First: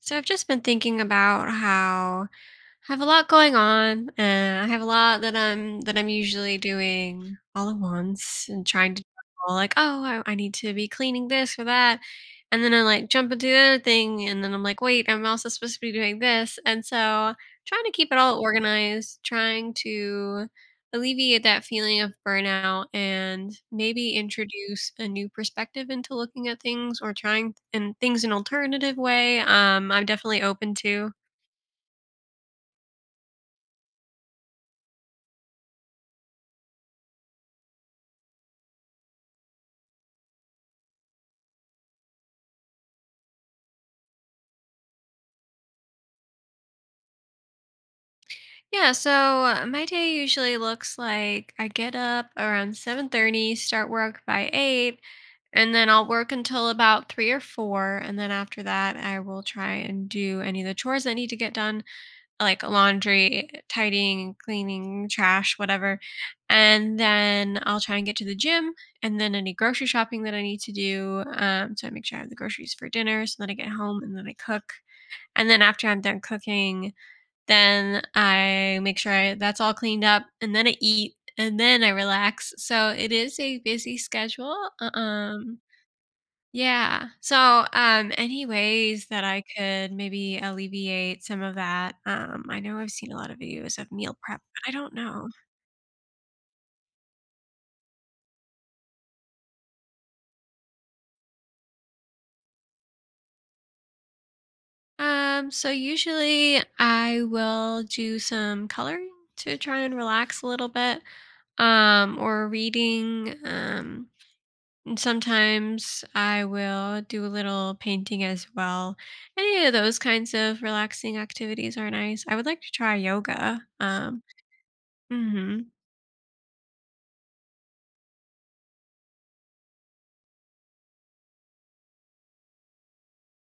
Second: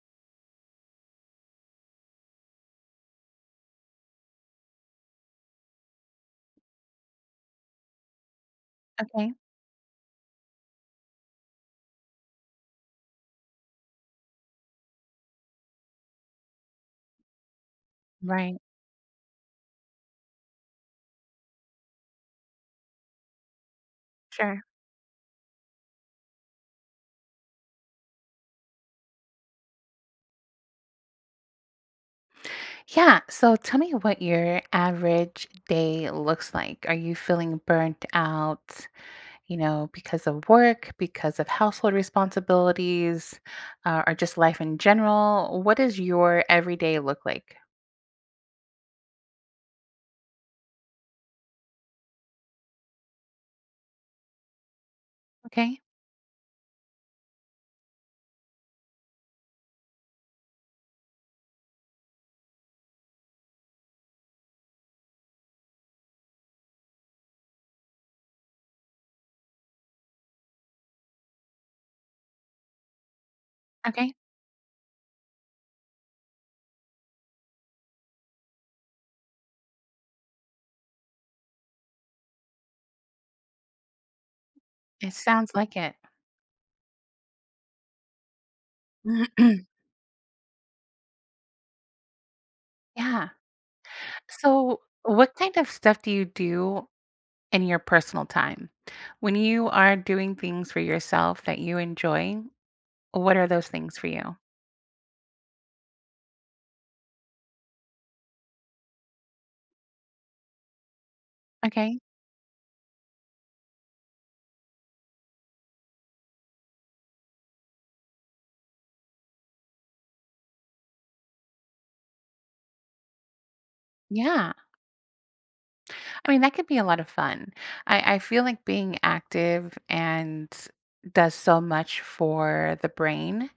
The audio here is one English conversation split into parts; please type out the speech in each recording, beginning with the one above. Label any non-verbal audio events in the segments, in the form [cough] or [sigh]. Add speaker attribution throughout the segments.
Speaker 1: So I've just been thinking about how I have a lot going on, and I have a lot that I'm usually doing all at once and trying to do
Speaker 2: Okay.
Speaker 1: it all like, oh, I need to be cleaning this or that. And then I like jump into the other thing and then I'm like, wait, I'm also supposed to be doing this. And so trying to keep it all
Speaker 2: Right.
Speaker 1: organized, trying to alleviate that feeling of burnout and maybe
Speaker 2: Sure.
Speaker 1: introduce a new perspective into looking at things or trying and things an alternative way. I'm definitely open to.
Speaker 2: Yeah. So tell me what your average day looks like. Are you feeling burnt out, because of work, because of household responsibilities, or just life in general? What does your everyday look like?
Speaker 1: Yeah, so my day usually looks like I get up around 7:30, start work by 8, and
Speaker 2: Okay.
Speaker 1: then I'll work until about 3 or 4, and then after that I will try and do any of the chores that need to get done, like laundry, tidying, cleaning, trash, whatever. And then I'll try and get to the gym and then any grocery shopping that I need to do. So I make sure I have the groceries for dinner, so then I get home
Speaker 2: Okay.
Speaker 1: and then I cook. And then after I'm done cooking, then I make sure I that's all cleaned up, and then I eat, and then I relax. So it is a busy schedule.
Speaker 2: It sounds like it.
Speaker 1: Yeah. So, any ways that I
Speaker 2: [clears throat]
Speaker 1: could maybe alleviate some of that? I know I've seen a
Speaker 2: Yeah.
Speaker 1: lot of videos of meal prep, but I
Speaker 2: So,
Speaker 1: don't know.
Speaker 2: what kind of stuff do you do in your personal time? When you are doing things for yourself that you enjoy, what are those things for you?
Speaker 1: So usually I will do some coloring to try and relax a little bit,
Speaker 2: Okay.
Speaker 1: or reading. And sometimes I will do a little painting as well. Any of those kinds of relaxing activities are nice. I would like to try yoga.
Speaker 2: Yeah.
Speaker 1: hmm
Speaker 2: I mean, that could be a lot of fun. I feel like being active and does so much for the brain.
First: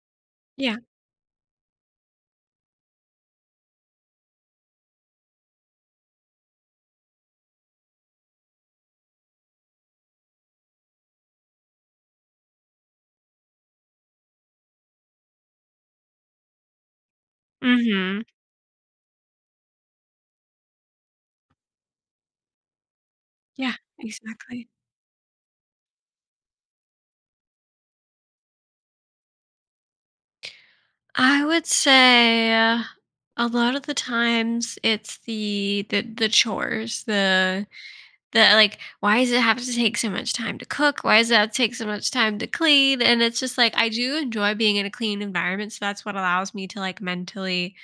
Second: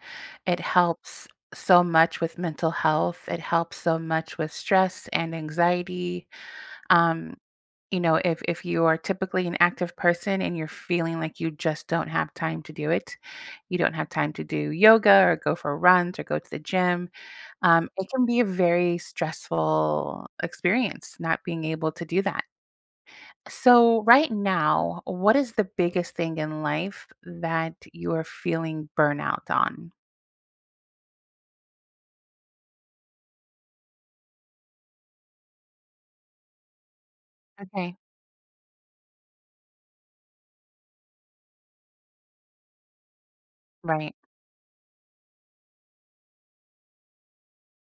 Speaker 2: It
Speaker 1: Yeah.
Speaker 2: helps so much with mental health. It helps so much with stress and anxiety. Um, if you are typically an active person and you're feeling like you just don't have time to do it, you don't have time to do yoga or go for runs or go to the gym. It
Speaker 1: Hmm.
Speaker 2: can be a very stressful experience not being able to do that.
Speaker 1: Yeah,
Speaker 2: So, right
Speaker 1: exactly.
Speaker 2: now, what is the biggest thing in life that you are feeling burnout on?
Speaker 1: I would say a lot of the times it's the chores, the.
Speaker 2: Okay.
Speaker 1: That like, why does it have to take so much time to cook? Why does it have to take so much time to clean? And it's just like I
Speaker 2: Right.
Speaker 1: do enjoy being in a clean environment, so that's what allows me to like mentally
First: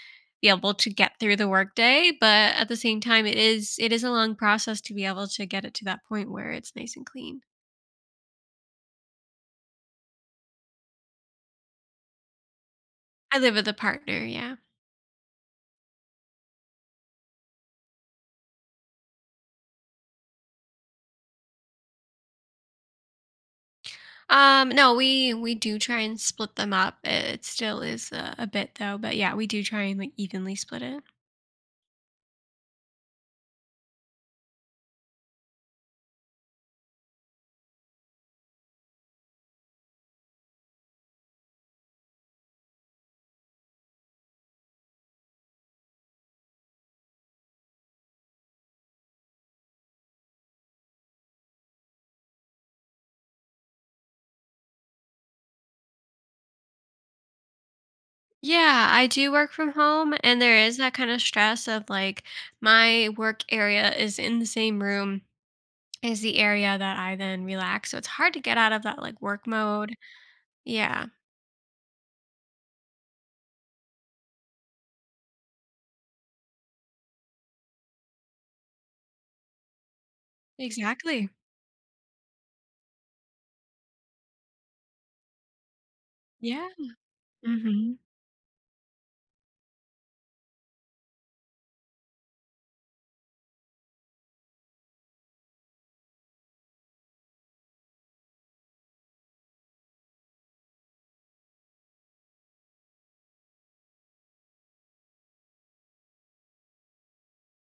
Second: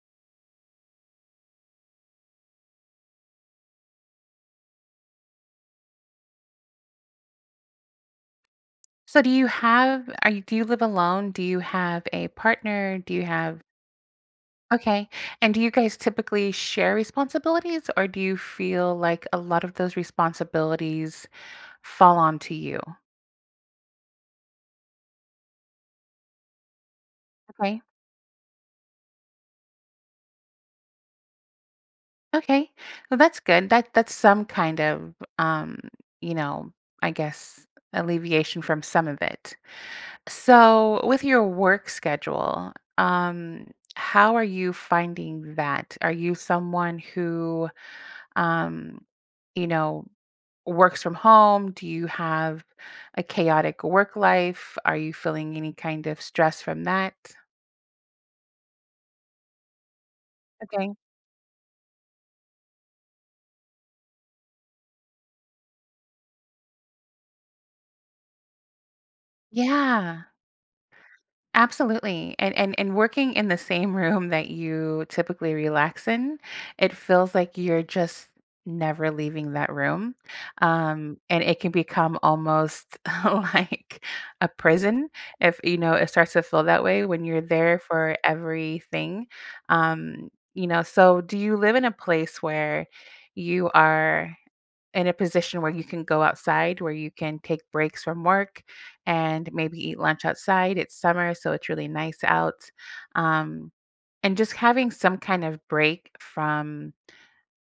Speaker 1: be able to get through the workday. But at the same time, it is a long process to be able to get it to that point where it's nice and clean.
Speaker 2: So, do you have, are you, do you live alone? Do you have a partner? Do you
Speaker 1: I live
Speaker 2: have?
Speaker 1: with a partner, yeah.
Speaker 2: Okay. And do you guys typically share responsibilities or do you feel like a lot of those responsibilities fall onto you?
Speaker 1: No, we do try and split them up. It
Speaker 2: Okay.
Speaker 1: still is a bit though, but yeah, we do try and like evenly split it.
Speaker 2: Okay. Well, that's good. That's some kind of, you know, I guess alleviation from some of it. So, with your work schedule, how are you finding that? Are you someone who, um, you know, works from home? Do you have a chaotic work life? Are you feeling any kind of stress from that?
Speaker 1: Yeah, I do work from home, and there is
Speaker 2: Okay.
Speaker 1: that kind of stress of like my work area is in the same room as the area that I then relax. So it's hard to get out of that like work mode.
Speaker 2: Yeah.
Speaker 1: Yeah,
Speaker 2: Absolutely. And working in the same room that you typically relax in, it feels like you're just never leaving that room. Um,
Speaker 1: exactly.
Speaker 2: and it can become almost [laughs] like a prison if you know it starts to feel
Speaker 1: Yeah.
Speaker 2: that way when you're there
Speaker 1: Hmm.
Speaker 2: for everything. So do you live in a place where you are in a position where you can go outside, where you can take breaks from work and maybe eat lunch outside? It's summer, so it's really nice out. Um, and just having some kind of break from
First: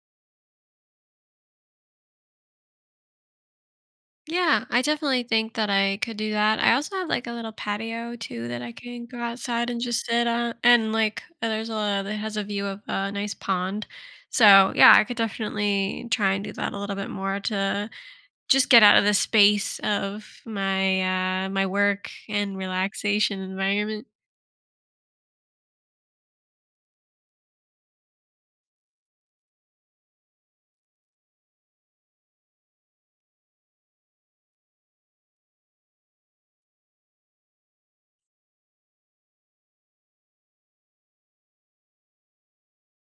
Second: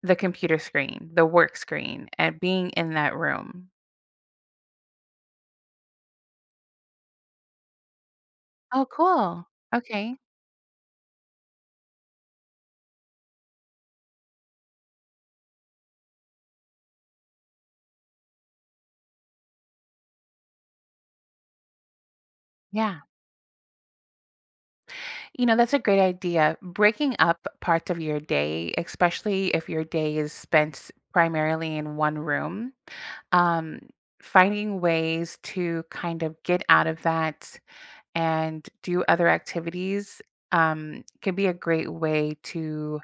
Speaker 2: the computer screen, the work screen, and being in that room.
Speaker 1: Yeah, I definitely think that I could do that. I also have like a little patio too that I
Speaker 2: Oh,
Speaker 1: can go
Speaker 2: cool.
Speaker 1: outside and just
Speaker 2: Okay.
Speaker 1: sit on, and like there's a that has a view of a nice pond. So yeah, I could definitely try and do that a little bit more to just get out of the space of my my work and
Speaker 2: Yeah.
Speaker 1: relaxation environment.
Speaker 2: That's a great idea. Breaking up parts of your day, especially if your day is spent primarily in one room, um, finding ways to kind of get out of that and do other activities can be a great way to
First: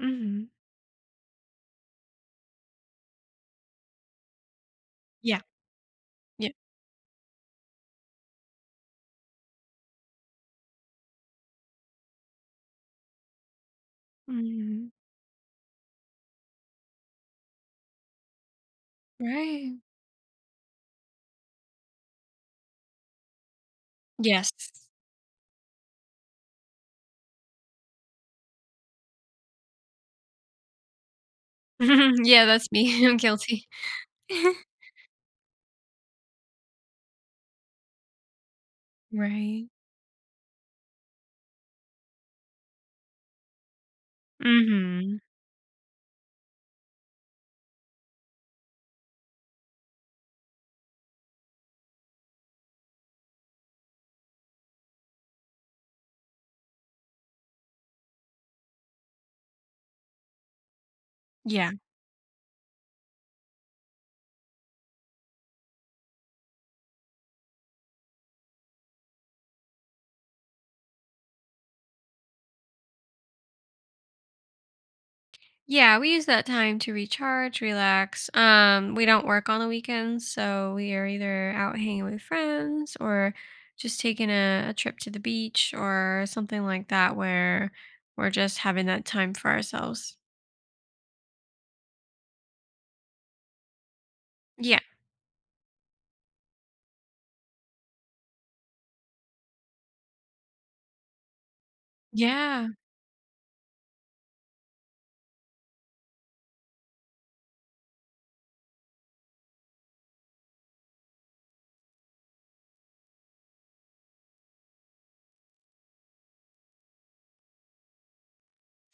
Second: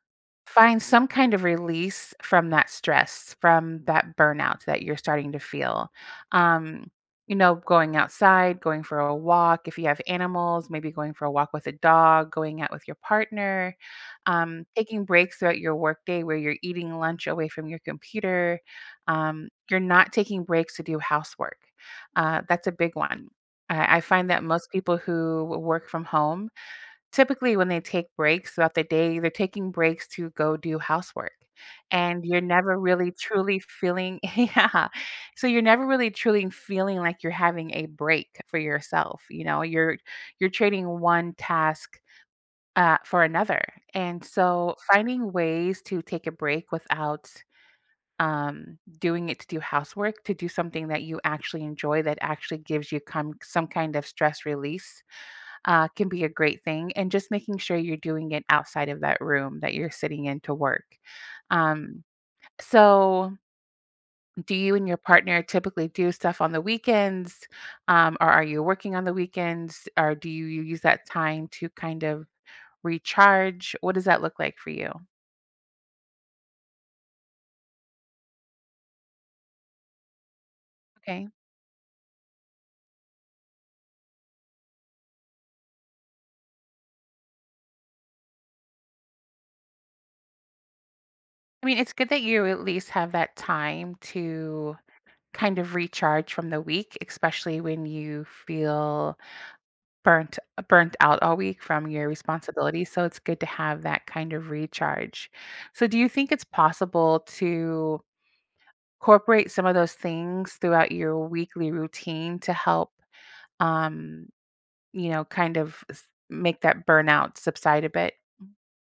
Speaker 1: Mhm.
Speaker 2: find some kind of release from that stress, from that burnout that you're starting to
Speaker 1: Yeah.
Speaker 2: feel.
Speaker 1: Yeah.
Speaker 2: Um, going outside, going for a walk. If you have animals, maybe going for a walk with a dog, going out with your partner,
Speaker 1: Mhm.
Speaker 2: taking breaks throughout your workday where you're eating lunch away from your computer.
Speaker 1: Right.
Speaker 2: You're not taking breaks to do housework. That's a big one. I find that
Speaker 1: Yes.
Speaker 2: most people who work from home typically, when they take breaks throughout the day, they're taking breaks to go do housework, and
Speaker 1: [laughs]
Speaker 2: you're
Speaker 1: Yeah, that's
Speaker 2: never
Speaker 1: me. [laughs]
Speaker 2: really
Speaker 1: I'm
Speaker 2: truly
Speaker 1: guilty.
Speaker 2: feeling. [laughs]
Speaker 1: [laughs]
Speaker 2: Yeah. So you're never really truly feeling like you're having a break for yourself, you know?
Speaker 1: Right.
Speaker 2: You're trading one task, for another, and so
Speaker 1: Mhm.
Speaker 2: finding ways to take a break without, doing it to do housework, to do something that you actually enjoy that actually gives you come some kind of stress release can be a great thing. And just making sure you're doing it outside of that room that you're sitting in to work.
Speaker 1: Yeah.
Speaker 2: Um, so, do you and your partner typically do stuff on the weekends? Or are you working on the weekends? Or do you use that time to kind of recharge? What does that look like for you?
Speaker 1: Yeah, we use that time to recharge, relax. We don't work on the weekends, so we are
Speaker 2: Okay.
Speaker 1: either out hanging with friends or just taking a trip to the beach or something like that where we're just having that time for ourselves.
Speaker 2: I mean, it's good that you at least have that time to
Speaker 1: Yeah.
Speaker 2: kind of recharge from the week, especially when you feel burnt out all week from your
Speaker 1: Yeah.
Speaker 2: responsibilities, so it's good to have that kind of recharge. So do you think it's possible to incorporate some of those things throughout your weekly routine to help, um, kind of make that burnout subside a bit?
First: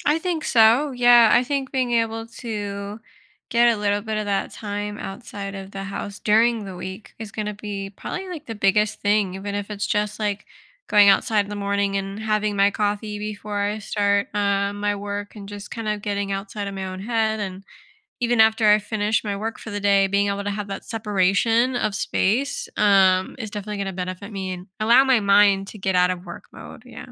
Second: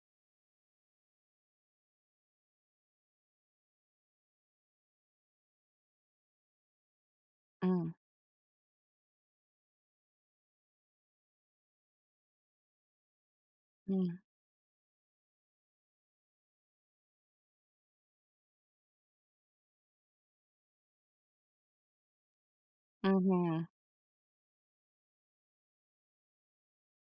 Speaker 1: I think so. Yeah. I think being able to get a little bit of that time outside of the house during the week is going to be
Speaker 2: Mm,
Speaker 1: probably like the biggest thing, even if it's just like going outside in the morning and having my coffee before I
Speaker 2: mm,
Speaker 1: start my work and just kind of getting outside of my own head. And even after I finish my work for the day, being able to have that separation of space is
Speaker 2: mhm.
Speaker 1: definitely going to benefit me and allow my mind to get out of work mode. Yeah.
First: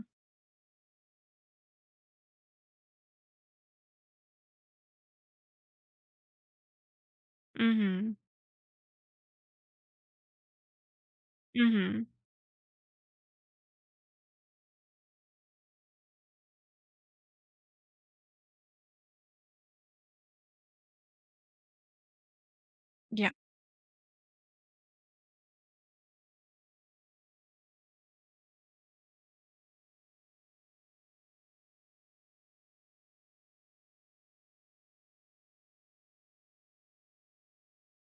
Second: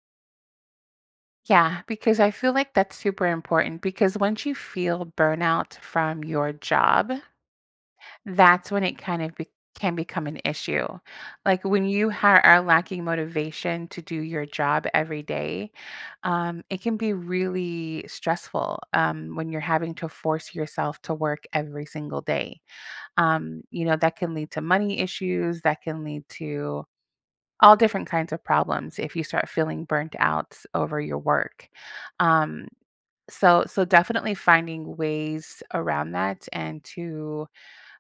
Speaker 2: Yeah, because I feel like that's super important because once you feel burnout from your job,
Speaker 1: Mm hmm.
Speaker 2: that's when it kind of be can become an issue. Like,
Speaker 1: Mm
Speaker 2: when you
Speaker 1: hmm.
Speaker 2: ha are lacking motivation to do your job every day, it can be really stressful, when you're having to force yourself to work every single day.
Speaker 1: Yeah.
Speaker 2: That can lead to money issues, that can lead to all different kinds of problems if you start feeling burnt out over your work. Um, so definitely finding ways around that and to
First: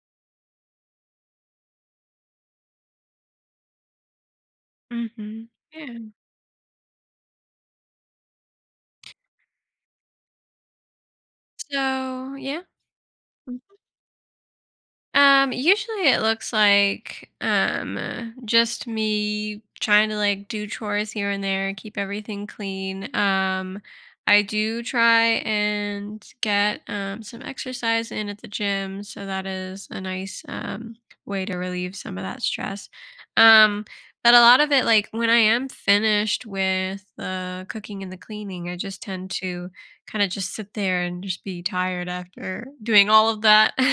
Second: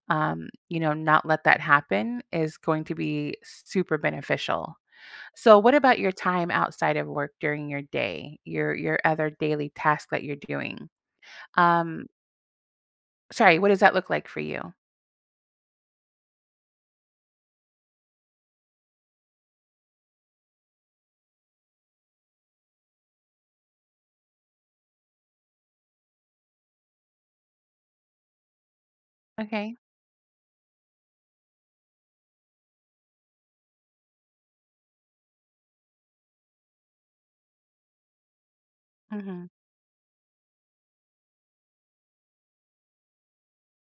Speaker 2: not let that happen is going to be super beneficial.
Speaker 1: Hmm.
Speaker 2: So, what about your
Speaker 1: Yeah.
Speaker 2: time outside of work during your day? Your other daily tasks that you're doing. Um,
Speaker 1: So yeah.
Speaker 2: Sorry, what does that look like for you?
Speaker 1: Usually it looks like just me trying to like do chores here and there, keep everything clean. I do try and get some exercise in at the gym, so that
Speaker 2: Okay.
Speaker 1: is a nice way to relieve some of that stress. Um, but a lot of it, like when I am finished with the cooking and the cleaning, I just tend
Speaker 2: Hmm.
Speaker 1: to kind of just sit there and just be tired after doing all of that. [laughs]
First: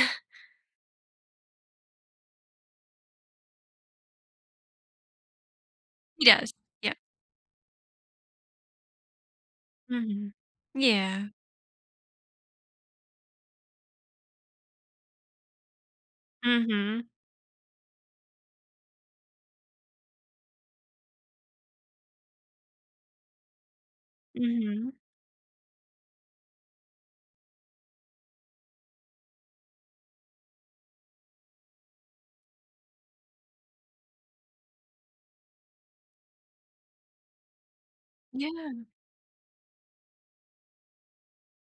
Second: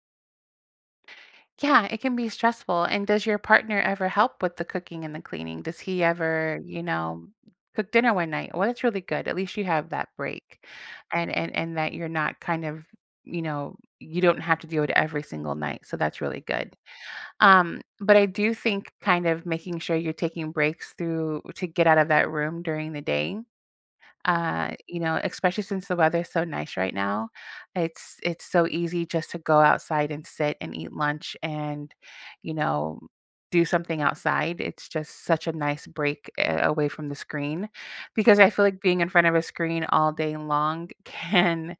Speaker 2: Yeah, it can be stressful. And does your partner ever help with the cooking and the cleaning? Does he
Speaker 1: He does.
Speaker 2: ever,
Speaker 1: Yeah.
Speaker 2: cook dinner one night? Well, that's really good. At least you have that
Speaker 1: Mhm.
Speaker 2: break,
Speaker 1: Yeah.
Speaker 2: and that you're not kind of, you don't have to do it every single night. So that's really good.
Speaker 1: Mhm.
Speaker 2: But I do think kind of making sure you're taking breaks through to get out of that room during the day.
Speaker 1: Mhm.
Speaker 2: Especially since the weather's so nice right now, it's so easy just to go outside and sit and eat lunch and, you know, do something outside. It's just such a nice break away from the screen, because I feel like
Speaker 1: Yeah.
Speaker 2: being in front of a screen all day long [laughs] can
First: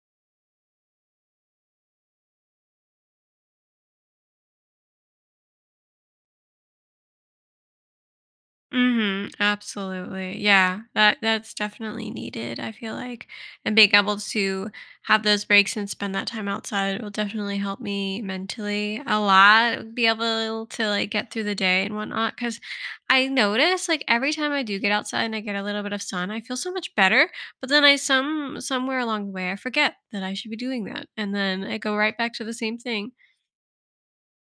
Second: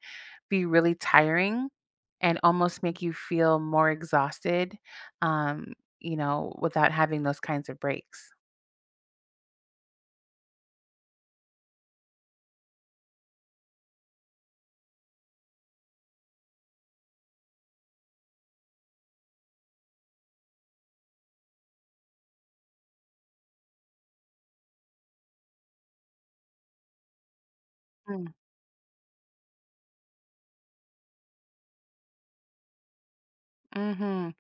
Speaker 2: be really tiring and almost make you feel more exhausted, um, without having those kinds of breaks.
Speaker 1: Mhm. Absolutely. Yeah. That's definitely needed, I feel like. And being able to have those breaks and spend that time outside will definitely help me mentally a lot. Be able to like get through the day and whatnot. Cause I notice like every time I do get outside and I get a little bit of sun, I feel so much better. But then I
Speaker 2: Mm,
Speaker 1: some somewhere along the way I forget that I should be doing that. And then I go right back to the same thing.
Speaker 2: mhm.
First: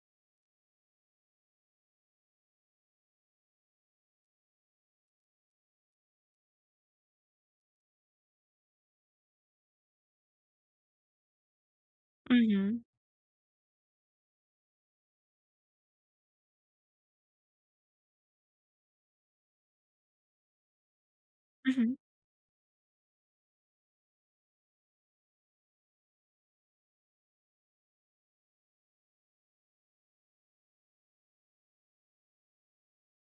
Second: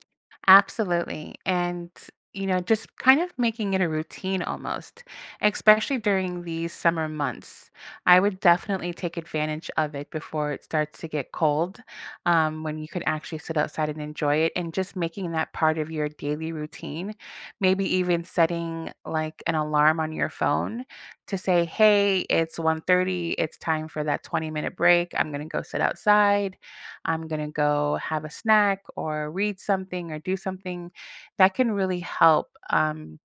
Speaker 2: Absolutely. And, just kind of making it a routine almost, especially during these summer months. I would definitely take advantage of it before it starts to get cold, when
Speaker 1: Mhm.
Speaker 2: you can actually sit outside and enjoy it. And just making that part of your daily routine, maybe even setting like an alarm on your phone to say,
Speaker 1: Mhm.
Speaker 2: hey, it's 1:30; it's time for that 20-minute break. I'm going to go sit outside. I'm going to go have a snack or read something or do something that can really help um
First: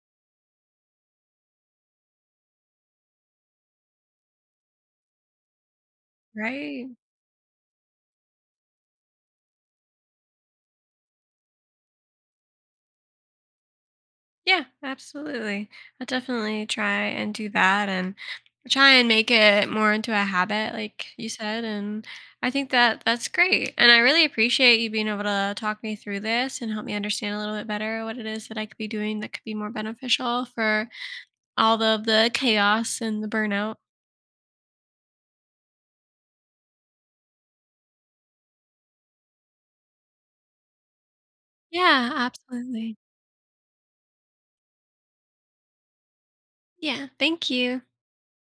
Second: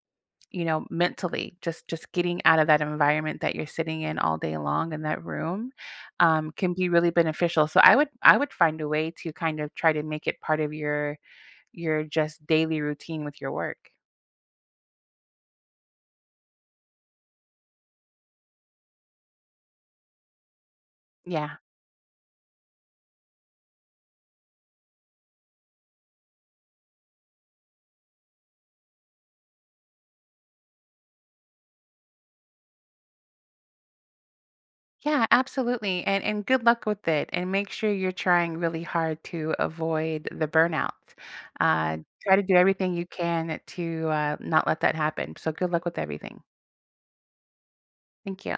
Speaker 2: you know mentally just getting out of that environment that you're sitting in all day long in that room can
Speaker 1: Right.
Speaker 2: be really beneficial. So I would find a way to kind of try to make it part of your just daily routine with your work.
Speaker 1: Yeah, absolutely. I'll definitely try and do that and try and make it more into a habit, like you
Speaker 2: Yeah.
Speaker 1: said. And I think that's great. And I really appreciate you being able to talk me through this and help me understand a little bit better what it is that I could be doing that could be more beneficial for all of the chaos and the burnout.
Speaker 2: Yeah, absolutely. And good luck with it. And make sure you're trying really hard to avoid the burnout. Uh,
Speaker 1: Yeah,
Speaker 2: Try to do everything
Speaker 1: absolutely.
Speaker 2: you can to not let that happen. So good luck with everything.
Speaker 1: Yeah. Thank you.
Speaker 2: Thank you.